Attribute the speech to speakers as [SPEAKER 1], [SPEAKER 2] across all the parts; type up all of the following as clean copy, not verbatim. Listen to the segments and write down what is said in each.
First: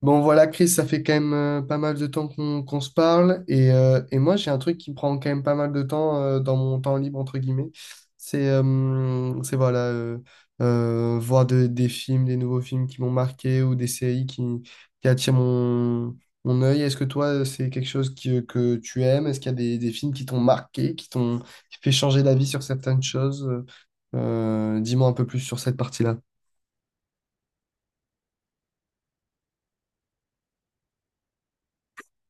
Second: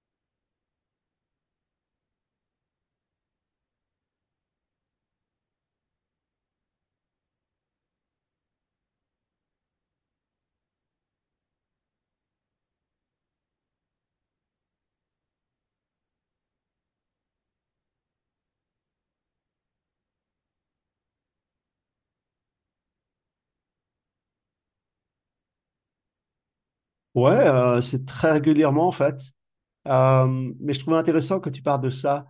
[SPEAKER 1] Bon voilà Chris, ça fait quand même pas mal de temps qu'on se parle et moi j'ai un truc qui me prend quand même pas mal de temps dans mon temps libre entre guillemets, c'est voir des films, des nouveaux films qui m'ont marqué ou des séries qui attirent mon œil. Est-ce que toi c'est quelque chose que tu aimes? Est-ce qu'il y a des films qui t'ont marqué, qui fait changer d'avis sur certaines choses? Dis-moi un peu plus sur cette partie-là.
[SPEAKER 2] Ouais, c'est très régulièrement en fait. Euh, mais je trouvais intéressant que tu parles de ça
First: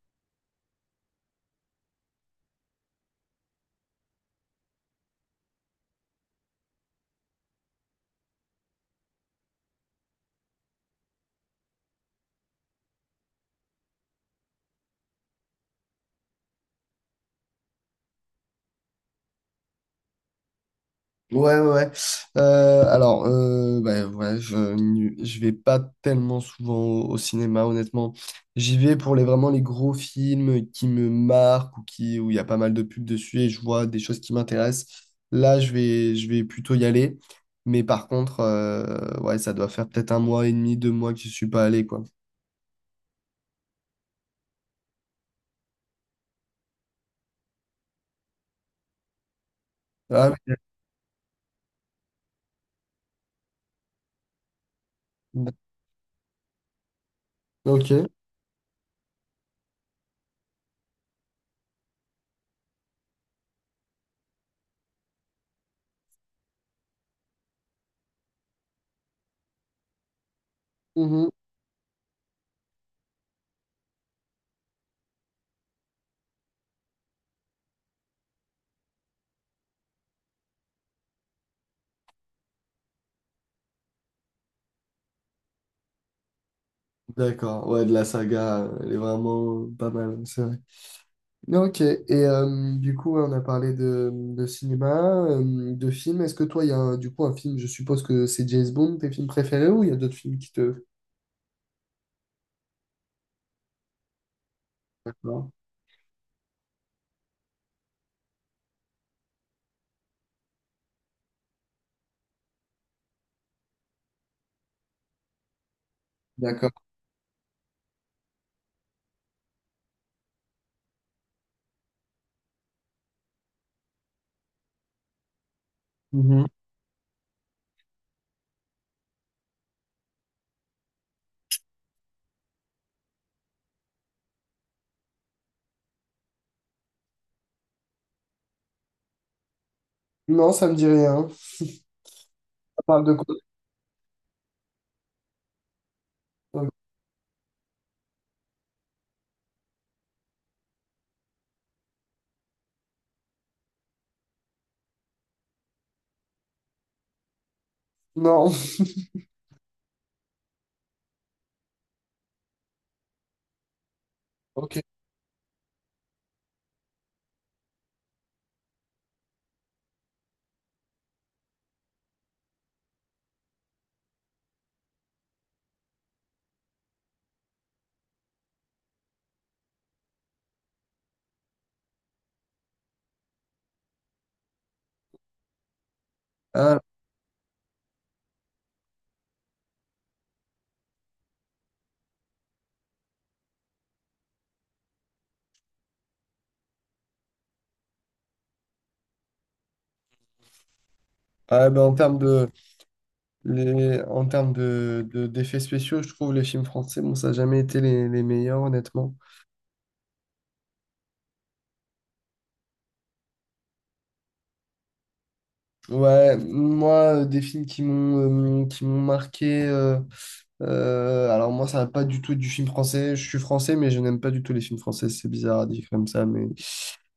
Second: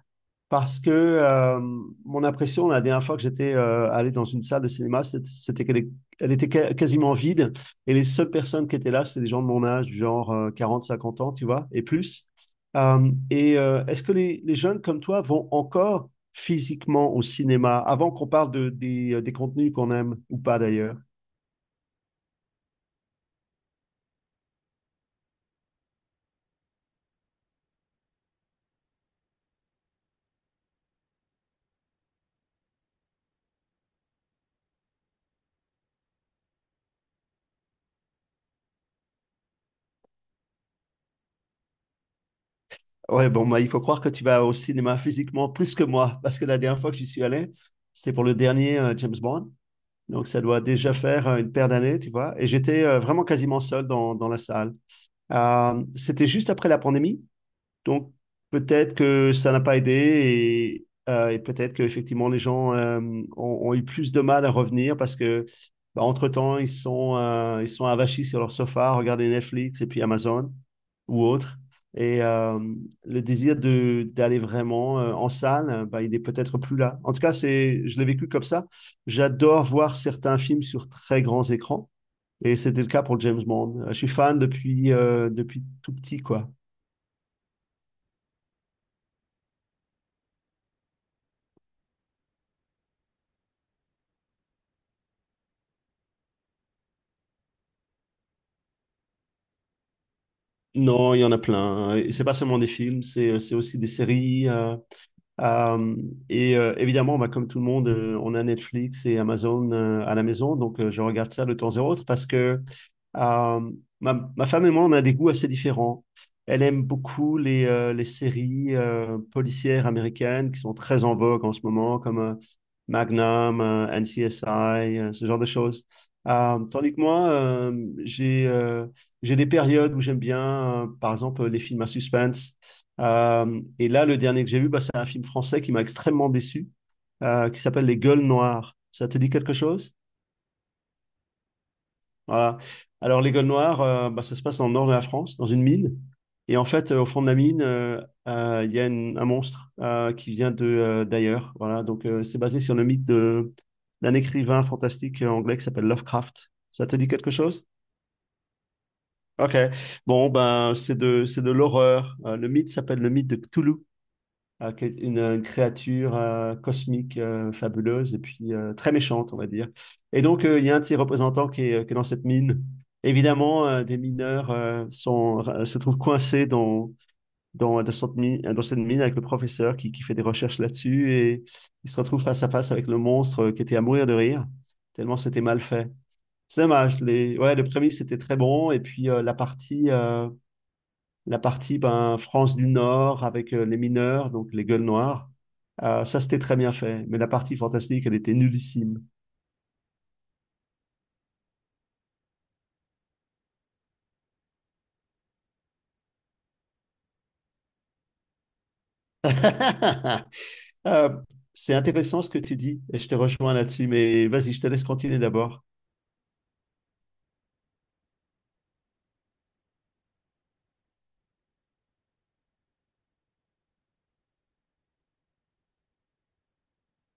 [SPEAKER 2] parce que mon impression la dernière fois que j'étais allé dans une salle de cinéma, c'était qu'elle était quasiment vide et les seules personnes qui étaient là, c'était des gens de mon âge, du genre 40, 50 ans, tu vois, et plus. Est-ce que les jeunes comme toi vont encore physiquement au cinéma avant qu'on parle des contenus qu'on aime ou pas d'ailleurs?
[SPEAKER 1] Ouais, ouais, ouais. Alors, bah, ouais, je vais pas tellement souvent au cinéma, honnêtement. J'y vais pour vraiment les gros films qui me marquent ou où il y a pas mal de pubs dessus et je vois des choses qui m'intéressent. Là, je vais plutôt y aller. Mais par contre, ouais, ça doit faire peut-être un mois et demi, deux mois que je suis pas allé, quoi.
[SPEAKER 2] Ouais, bon, bah, il faut croire que tu vas au cinéma physiquement plus que moi, parce que la dernière fois que j'y suis allé, c'était pour le dernier James Bond. Donc,
[SPEAKER 1] Ah,
[SPEAKER 2] ça doit déjà faire une paire d'années, tu vois. Et j'étais vraiment quasiment seul dans, dans la salle. C'était juste après la pandémie,
[SPEAKER 1] ok.
[SPEAKER 2] donc peut-être que ça n'a pas aidé et peut-être qu'effectivement les gens ont eu plus de mal à revenir parce que bah, entre-temps, ils sont avachis sur leur sofa, à regarder Netflix et puis Amazon ou
[SPEAKER 1] Mhm.
[SPEAKER 2] autre. Et le désir de d'aller vraiment en salle, bah, il est peut-être plus là. En tout cas, je l'ai vécu comme ça. J'adore voir certains films sur très grands écrans. Et c'était le cas pour James Bond. Je suis fan depuis tout petit, quoi.
[SPEAKER 1] D'accord. Ouais, de la saga, elle est vraiment pas mal, c'est vrai. Ok, et du coup, ouais, on a parlé de cinéma, de films. Est-ce que toi, il y a du coup un film, je suppose que c'est James Bond, tes films préférés, ou il y a d'autres films qui te...
[SPEAKER 2] Non, il y en a plein. Et c'est pas seulement des films, c'est aussi des séries.
[SPEAKER 1] D'accord.
[SPEAKER 2] Euh, évidemment, bah, comme tout le monde, on a Netflix et Amazon à la maison, donc je regarde ça de temps en temps parce que euh, ma femme et moi, on a des goûts assez différents. Elle
[SPEAKER 1] D'accord.
[SPEAKER 2] aime beaucoup les séries policières américaines qui sont très en vogue en ce moment, comme Magnum, NCSI, ce genre de choses.
[SPEAKER 1] Mhm.
[SPEAKER 2] Tandis que moi, j'ai des périodes où j'aime bien, par exemple, les films à suspense. Et là, le dernier que j'ai vu, bah, c'est un film français qui m'a extrêmement déçu, qui s'appelle Les Gueules Noires. Ça te dit quelque chose?
[SPEAKER 1] Non, ça me dit rien. Ça
[SPEAKER 2] Voilà.
[SPEAKER 1] parle de
[SPEAKER 2] Alors, Les
[SPEAKER 1] quoi?
[SPEAKER 2] Gueules Noires, bah, ça se passe dans le nord de la France, dans une mine. Et en
[SPEAKER 1] Euh,
[SPEAKER 2] fait, au fond de la mine, il y a un monstre qui vient de d'ailleurs. Voilà. Donc, c'est basé sur le mythe d'un écrivain fantastique anglais qui s'appelle Lovecraft. Ça te dit quelque chose?
[SPEAKER 1] Non.
[SPEAKER 2] Ok. Bon, ben, c'est de l'horreur. Le mythe s'appelle le mythe de Cthulhu. à
[SPEAKER 1] Ok.
[SPEAKER 2] quel- une, une créature cosmique fabuleuse et puis très méchante, on va dire. Et donc, il y a un de ses représentants qui est dans cette mine. Évidemment, des mineurs se trouvent coincés dans cette mine, avec le professeur qui fait des recherches là-dessus et ils se retrouvent face à face avec le monstre qui était à mourir de rire, tellement c'était mal fait. C'est
[SPEAKER 1] Ah,
[SPEAKER 2] dommage. Ouais, le premier, c'était très bon et puis la partie ben, France du Nord avec les mineurs, donc les gueules noires. Ça, c'était très bien fait, mais la partie fantastique, elle était nullissime.
[SPEAKER 1] ah, ben, en termes en termes d'effets spéciaux, je trouve les films français, bon, ça n'a jamais été les meilleurs, honnêtement.
[SPEAKER 2] Euh, c'est intéressant ce que tu dis, et je te rejoins là-dessus, mais vas-y, je te laisse continuer d'abord.
[SPEAKER 1] Ouais, moi, des films qui m'ont marqué. Alors moi, ça va pas du tout être du film français. Je suis français, mais je n'aime pas du tout les films français. C'est bizarre à dire comme ça, mais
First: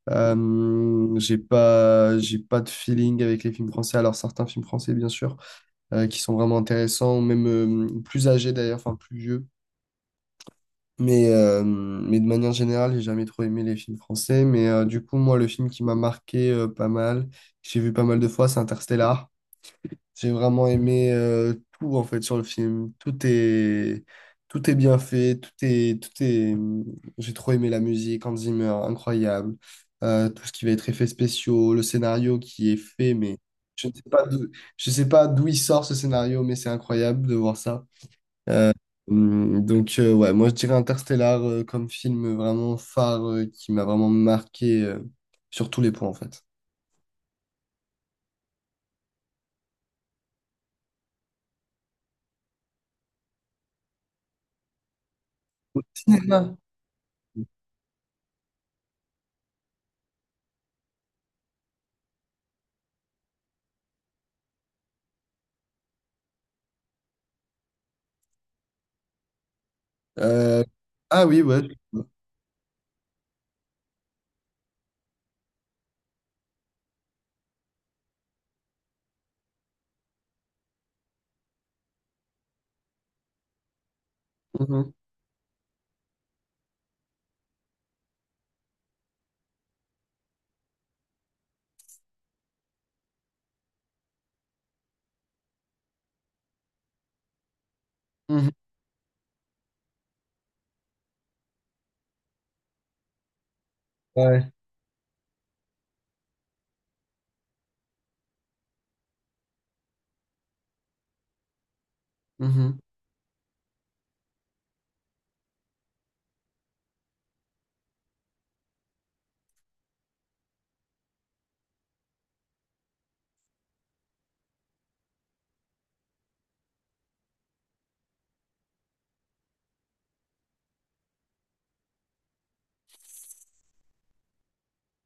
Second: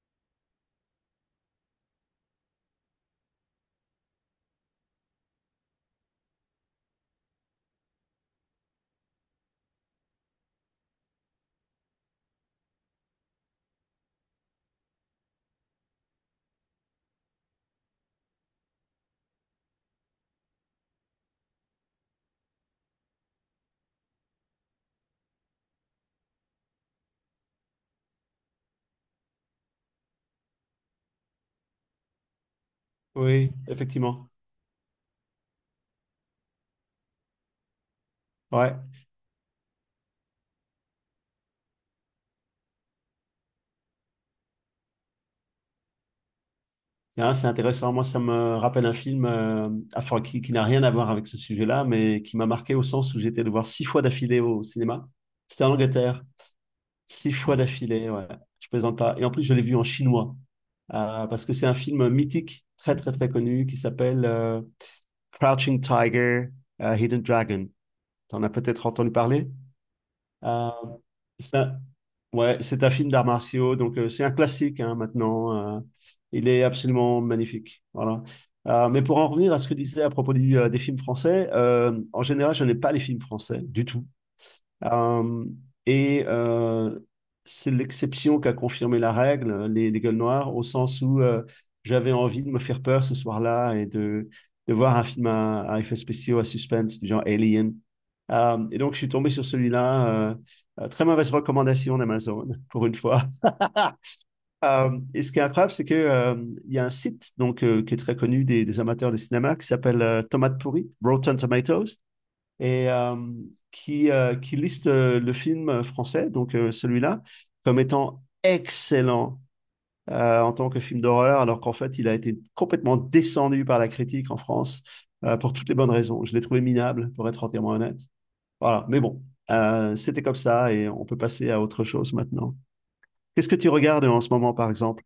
[SPEAKER 1] j'ai pas de feeling avec les films français. Alors certains films français, bien sûr, qui sont vraiment intéressants, ou même plus âgés d'ailleurs, enfin plus vieux. Mais de manière générale, j'ai jamais trop aimé les films français. Mais du coup, moi, le film qui m'a marqué pas mal, que j'ai vu pas mal de fois, c'est Interstellar. J'ai vraiment aimé tout en fait sur le film. Tout est bien fait, j'ai trop aimé la musique, Hans Zimmer, incroyable. Tout ce qui va être effets spéciaux, le scénario qui est fait mais
[SPEAKER 2] Oui,
[SPEAKER 1] je ne sais pas
[SPEAKER 2] effectivement.
[SPEAKER 1] d'où je sais pas d'où il sort ce scénario mais c'est incroyable de voir ça.
[SPEAKER 2] Ouais,
[SPEAKER 1] Donc ouais, moi je dirais Interstellar comme film vraiment phare qui m'a vraiment marqué sur tous les points en fait.
[SPEAKER 2] hein, c'est intéressant. Moi, ça me rappelle un film enfin, qui n'a rien à voir avec ce sujet-là, mais qui m'a marqué au sens où j'étais le voir 6 fois d'affilée au cinéma. C'était en
[SPEAKER 1] Au
[SPEAKER 2] Angleterre.
[SPEAKER 1] cinéma.
[SPEAKER 2] 6 fois d'affilée, ouais. Je plaisante pas. Et en plus, je l'ai vu en chinois. Parce que c'est un film mythique, très très très connu, qui s'appelle Crouching Tiger, Hidden Dragon. T'en as peut-être entendu parler.
[SPEAKER 1] Euh,
[SPEAKER 2] Euh,
[SPEAKER 1] ah oui,
[SPEAKER 2] c'est
[SPEAKER 1] ouais.
[SPEAKER 2] un, ouais, c'est un film d'arts martiaux, donc c'est un classique hein, maintenant. Il est absolument magnifique. Voilà. Mais pour en revenir à ce que tu disais à propos des films français, en général, je n'ai pas les films français du tout.
[SPEAKER 1] Mhm.
[SPEAKER 2] Euh, et euh, c'est l'exception qui a confirmé la règle, les gueules noires, au sens où j'avais envie de me faire peur ce soir-là et de voir un film à effets spéciaux, à suspense, du genre Alien.
[SPEAKER 1] Mhm.
[SPEAKER 2] Et donc, je suis tombé sur celui-là. Très mauvaise recommandation d'Amazon, pour une fois.
[SPEAKER 1] Ouais.
[SPEAKER 2] Et ce qui est incroyable, c'est que, il y a un site donc, qui est très connu des amateurs de cinéma qui s'appelle Tomate Pourrie, Rotten Tomatoes
[SPEAKER 1] Mhm.
[SPEAKER 2] et euh, qui liste le film français, donc celui-là, comme étant excellent en tant que film d'horreur, alors qu'en fait, il a été complètement descendu par la critique en France pour toutes les bonnes raisons. Je l'ai trouvé minable, pour être entièrement honnête. Voilà, mais bon, c'était comme ça et on peut passer à autre chose maintenant. Qu'est-ce que tu regardes en ce moment, par exemple?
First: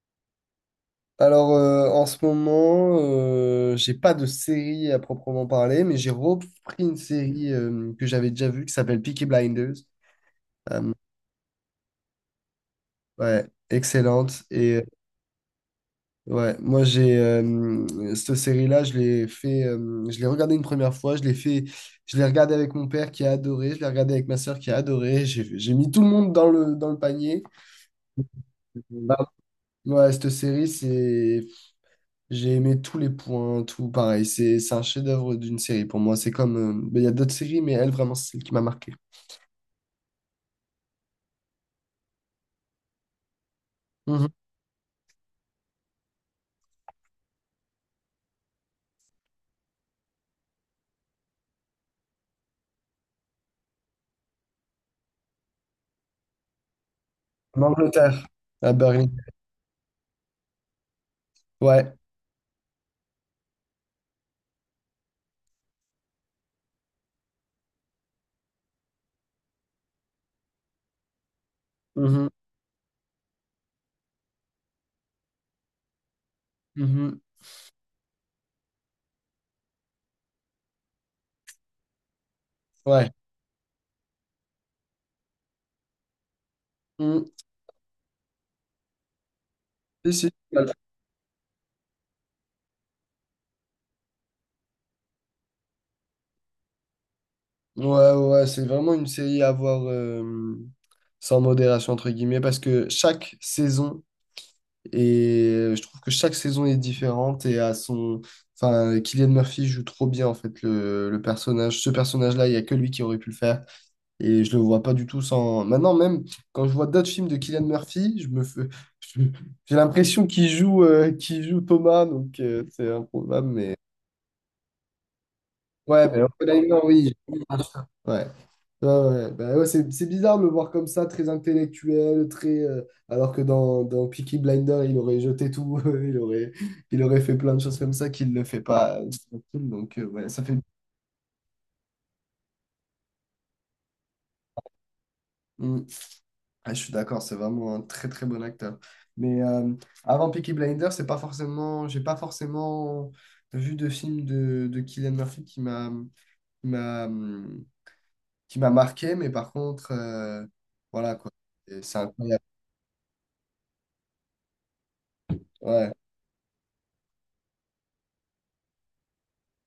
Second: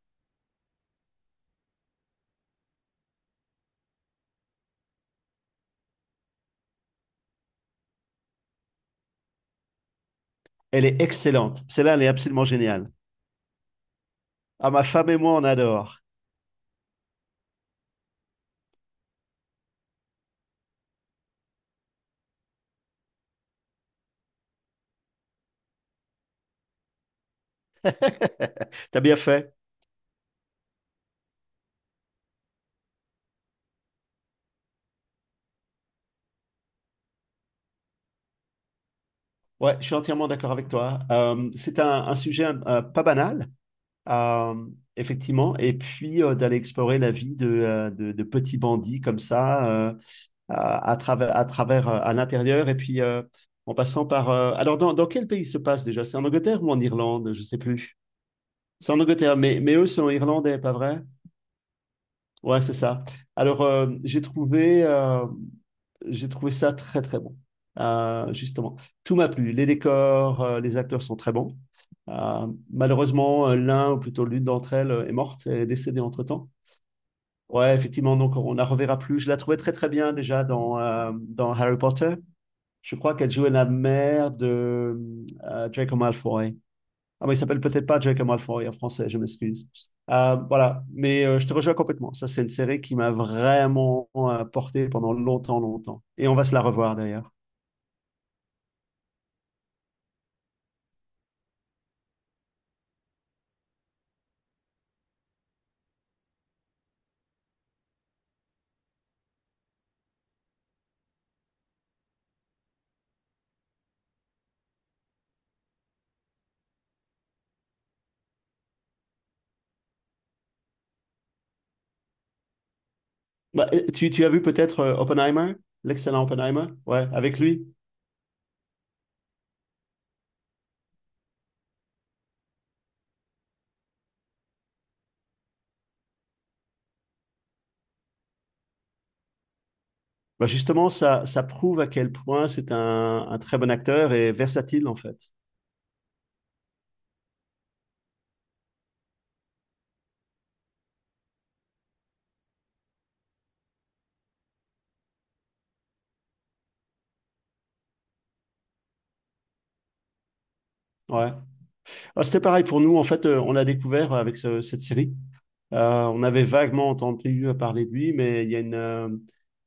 [SPEAKER 1] Alors, en ce moment, j'ai pas de série à proprement parler, mais j'ai repris une série que j'avais déjà vue qui s'appelle Peaky Blinders.
[SPEAKER 2] Elle
[SPEAKER 1] Euh,
[SPEAKER 2] est excellente. Celle-là, elle est absolument géniale.
[SPEAKER 1] ouais, excellente.
[SPEAKER 2] Ah,
[SPEAKER 1] Et
[SPEAKER 2] ma femme et moi, on adore.
[SPEAKER 1] ouais, moi, j'ai cette série-là, je l'ai regardée une première fois, je l'ai regardée avec mon père qui a adoré, je l'ai regardée avec ma sœur qui a adoré. J'ai mis tout le monde dans dans le panier.
[SPEAKER 2] T'as
[SPEAKER 1] Bah,
[SPEAKER 2] bien fait.
[SPEAKER 1] ouais, j'ai aimé tous les points, tout pareil. C'est un chef-d'œuvre d'une série pour moi. C'est comme. Ben, il y a d'autres séries, mais elle, vraiment, c'est celle qui m'a marqué.
[SPEAKER 2] Ouais, je suis entièrement d'accord avec toi. C'est un sujet pas banal,
[SPEAKER 1] Mhm.
[SPEAKER 2] euh, effectivement. Et puis d'aller explorer la vie de petits bandits comme ça, à travers, à l'intérieur, et puis en passant par. Alors, dans quel pays se passe déjà? C'est en Angleterre ou en Irlande? Je sais
[SPEAKER 1] En
[SPEAKER 2] plus.
[SPEAKER 1] Angleterre, à
[SPEAKER 2] C'est en
[SPEAKER 1] Berlin.
[SPEAKER 2] Angleterre, mais eux sont irlandais, pas vrai?
[SPEAKER 1] Ouais.
[SPEAKER 2] Ouais, c'est ça. Alors, j'ai trouvé ça très très bon. Justement, tout m'a plu. Les décors, les acteurs sont très bons.
[SPEAKER 1] Mhm.
[SPEAKER 2] Euh, malheureusement, l'un ou plutôt l'une d'entre elles est morte, est décédée entre-temps.
[SPEAKER 1] Mhm.
[SPEAKER 2] Ouais, effectivement, donc on la reverra plus. Je la trouvais très très bien déjà dans Harry Potter. Je
[SPEAKER 1] Ouais.
[SPEAKER 2] crois qu'elle jouait la mère de Draco Malfoy.
[SPEAKER 1] Mhm.
[SPEAKER 2] Ah, mais il s'appelle peut-être pas Draco Malfoy en français, je m'excuse.
[SPEAKER 1] Si, si.
[SPEAKER 2] Voilà, mais je te rejoins complètement. Ça, c'est une série qui m'a vraiment porté pendant longtemps, longtemps. Et on va se la revoir d'ailleurs.
[SPEAKER 1] Ouais, ouais, c'est vraiment une série à voir sans modération, entre guillemets, parce que chaque saison, et je trouve que chaque saison est différente et à son. Enfin, Cillian Murphy joue trop bien, en fait, le personnage. Ce personnage-là, il n'y a que lui qui aurait pu le faire. Et je le vois pas du tout sans. Maintenant, même quand je vois d'autres films de Cillian Murphy, je me fais... je- j'ai l'impression qu'il joue Thomas, donc c'est improbable.
[SPEAKER 2] Bah,
[SPEAKER 1] Mais
[SPEAKER 2] tu as vu peut-être Oppenheimer,
[SPEAKER 1] ouais, mais
[SPEAKER 2] l'excellent Oppenheimer,
[SPEAKER 1] Oppenheimer, oui.
[SPEAKER 2] ouais, avec
[SPEAKER 1] Ouais,
[SPEAKER 2] lui.
[SPEAKER 1] ouais, ouais, ouais. Bah ouais, c'est bizarre de le voir comme ça, très intellectuel, très. Alors que dans Peaky Blinder, il aurait jeté tout, il aurait fait plein de choses comme ça qu'il ne le fait pas dans ce film. Donc ouais, ça
[SPEAKER 2] Bah,
[SPEAKER 1] fait.
[SPEAKER 2] justement, ça prouve à quel point c'est un très bon acteur et versatile en fait.
[SPEAKER 1] Mm. Ah, je suis d'accord, c'est vraiment un très très bon acteur. Mais avant Peaky Blinders, c'est pas forcément, j'ai pas forcément vu de film de Cillian Murphy qui m'a hum, qui m'a marqué, mais par contre, voilà quoi.
[SPEAKER 2] Ouais.
[SPEAKER 1] Et c'est
[SPEAKER 2] Ah, c'était
[SPEAKER 1] incroyable.
[SPEAKER 2] pareil pour nous, en fait, on l'a découvert avec cette série.
[SPEAKER 1] Ouais.
[SPEAKER 2] On avait vaguement entendu parler de lui, mais il y a une, euh,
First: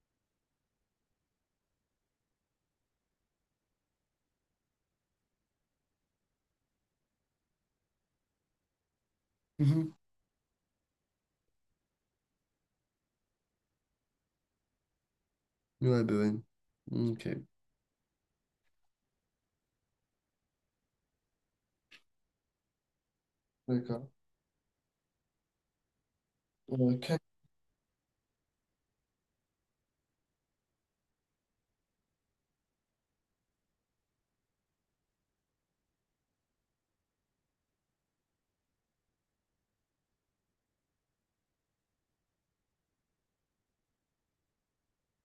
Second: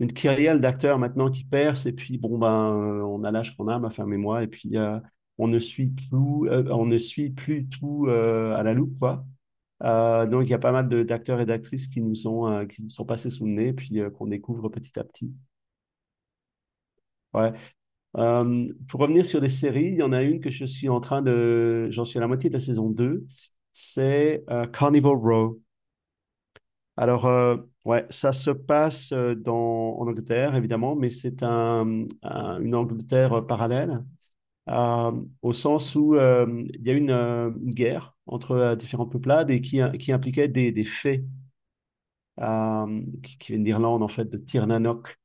[SPEAKER 2] une kyrielle d'acteurs maintenant qui percent. Et puis, bon, ben, on a l'âge qu'on a, ma femme et moi. Et puis, on ne suit plus, on ne suit plus tout à la loupe, quoi.
[SPEAKER 1] Mhm.
[SPEAKER 2] Donc, il y a pas mal d'acteurs et d'actrices qui nous ont, qui nous sont passés sous le nez, puis qu'on découvre petit à petit.
[SPEAKER 1] Ouais, bah ouais. Ok.
[SPEAKER 2] Ouais. Pour revenir sur les séries, il y en a une que je suis en train de... J'en suis à la moitié de la saison deux.
[SPEAKER 1] D'accord.
[SPEAKER 2] C'est Carnival Row.
[SPEAKER 1] Ok.
[SPEAKER 2] Alors, ouais, ça se passe en Angleterre, évidemment, mais c'est une Angleterre parallèle, euh, au sens où il y a eu une guerre entre différentes peuplades et qui impliquait des fées qui viennent d'Irlande, en fait, de Tirnanock.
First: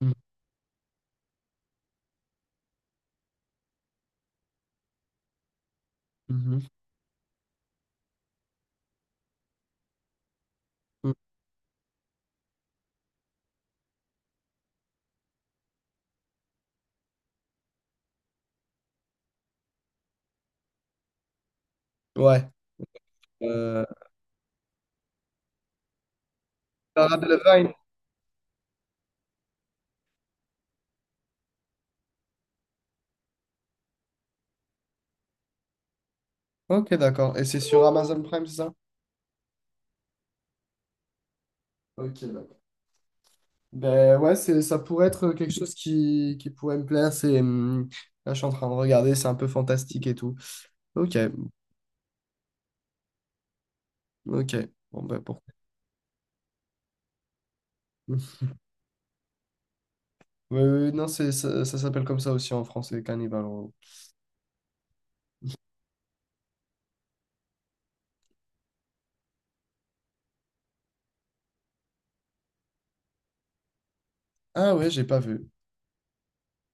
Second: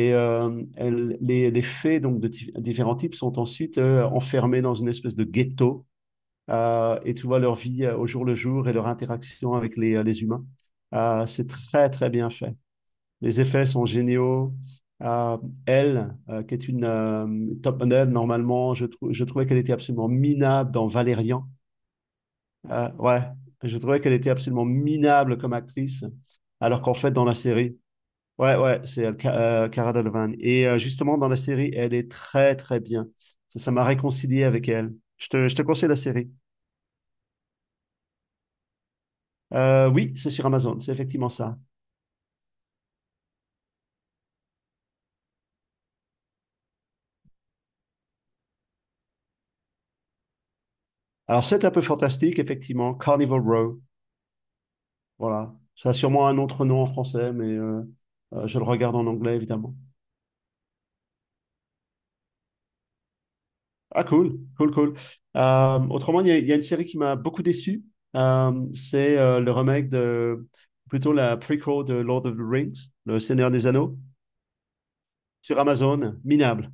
[SPEAKER 1] Mhm.
[SPEAKER 2] euh, elles- les, les fées donc, de différents types sont ensuite enfermées dans une espèce de ghetto
[SPEAKER 1] Mhm.
[SPEAKER 2] et tu vois leur vie au jour le jour et leur interaction avec les humains.
[SPEAKER 1] Mhm.
[SPEAKER 2] C'est très, très bien fait. Les effets sont géniaux. Euh, Elle, qui est une top model, normalement, je trouvais qu'elle était absolument minable dans Valérian.
[SPEAKER 1] Ouais.
[SPEAKER 2] Ouais, je
[SPEAKER 1] Euh,
[SPEAKER 2] trouvais qu'elle était absolument minable comme actrice, alors qu'en fait,
[SPEAKER 1] Sarah
[SPEAKER 2] dans la
[SPEAKER 1] Delevingne.
[SPEAKER 2] série, ouais, ouais, c'est elle, Cara Delevingne. Justement, dans la série, elle est très, très bien. Ça m'a réconcilié avec elle. Je te conseille la série.
[SPEAKER 1] Ok, d'accord. Et c'est sur Amazon Prime, c'est ça?
[SPEAKER 2] Oui, c'est sur Amazon, c'est effectivement ça.
[SPEAKER 1] Ok, d'accord. Ben ouais, ça pourrait être quelque chose qui pourrait me plaire. Là, je suis en train de regarder, c'est un peu fantastique et tout. Ok,
[SPEAKER 2] Alors, c'est un peu fantastique, effectivement. Carnival Row.
[SPEAKER 1] ok. Bon, ben pourquoi?
[SPEAKER 2] Voilà. Ça a sûrement un autre nom en français, mais
[SPEAKER 1] Oui,
[SPEAKER 2] je le regarde en anglais, évidemment.
[SPEAKER 1] oui, non, ça s'appelle comme ça aussi en français, Carnival Row.
[SPEAKER 2] Ah, cool, cool, cool. Autrement, il y a une série qui m'a beaucoup déçu. C'est le remake plutôt la prequel de Lord of the Rings, Le Seigneur des Anneaux,
[SPEAKER 1] Ah ouais, j'ai pas vu.
[SPEAKER 2] sur Amazon, minable.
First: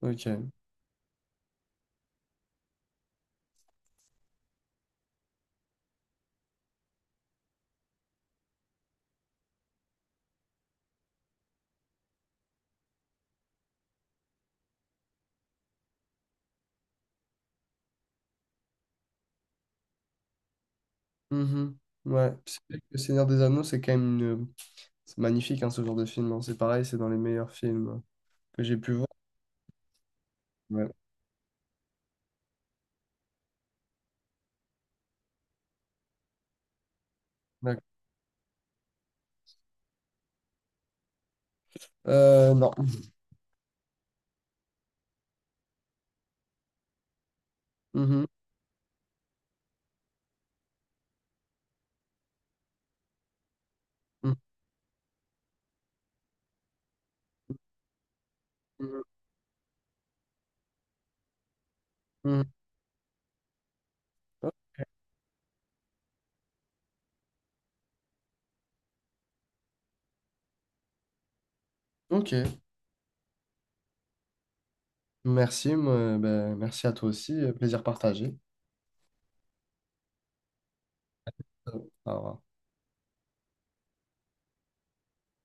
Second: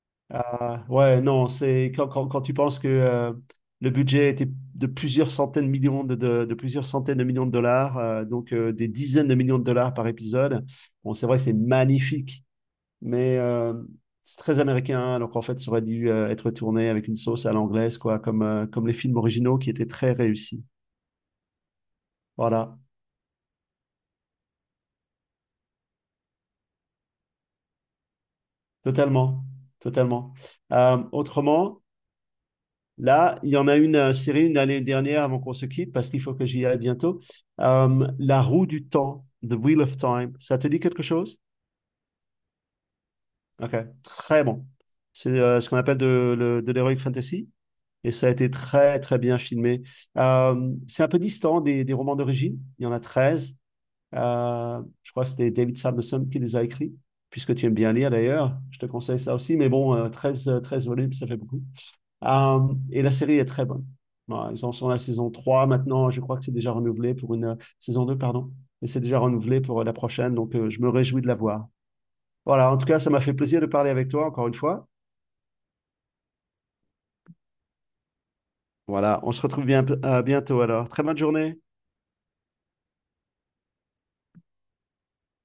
[SPEAKER 1] Ok.
[SPEAKER 2] Euh, ouais, non, c'est quand tu penses que le budget était de plusieurs centaines de millions de plusieurs centaines de millions de dollars, donc des dizaines de millions de dollars par épisode. Bon, c'est vrai, c'est magnifique mais c'est très américain. Donc en fait, ça aurait dû être tourné avec une sauce à l'anglaise, quoi, comme les films originaux qui étaient très réussis.
[SPEAKER 1] Mhm. Ouais, c'est vrai
[SPEAKER 2] Voilà,
[SPEAKER 1] que Le Seigneur des Anneaux, c'est quand même une... C'est magnifique, hein, ce genre de film. Hein. C'est pareil, c'est dans les meilleurs films que j'ai pu voir.
[SPEAKER 2] totalement, totalement.
[SPEAKER 1] Ouais.
[SPEAKER 2] Autrement, là, il y en a une série une année dernière avant qu'on se quitte parce qu'il faut que j'y aille bientôt.
[SPEAKER 1] D'accord.
[SPEAKER 2] La roue du temps, The Wheel of Time. Ça te dit quelque chose?
[SPEAKER 1] Non.
[SPEAKER 2] Ok, très bon. C'est ce qu'on appelle de l'heroic fantasy. Et
[SPEAKER 1] Mhm.
[SPEAKER 2] ça a été très, très bien filmé. C'est un peu distant des romans d'origine. Il y en a 13.
[SPEAKER 1] Mhm.
[SPEAKER 2] Je crois que c'était David Samuelson qui les a écrits. Puisque tu aimes bien lire d'ailleurs, je te conseille ça aussi. Mais bon, 13 13 volumes, ça fait beaucoup.
[SPEAKER 1] Mhm.
[SPEAKER 2] Et la série est très bonne.
[SPEAKER 1] Mhm.
[SPEAKER 2] Voilà, ils en sont à la saison 3 maintenant. Je crois que c'est déjà renouvelé pour une saison 2, pardon. Et c'est déjà renouvelé pour la prochaine. Donc, je me réjouis de la voir.
[SPEAKER 1] Ok.
[SPEAKER 2] Voilà, en tout cas, ça m'a fait plaisir de parler avec toi encore une fois.
[SPEAKER 1] Merci, moi, ben, merci à toi aussi. Plaisir partagé.
[SPEAKER 2] Voilà, on se retrouve bien, bientôt alors. Très bonne journée.
[SPEAKER 1] Euh, Au revoir.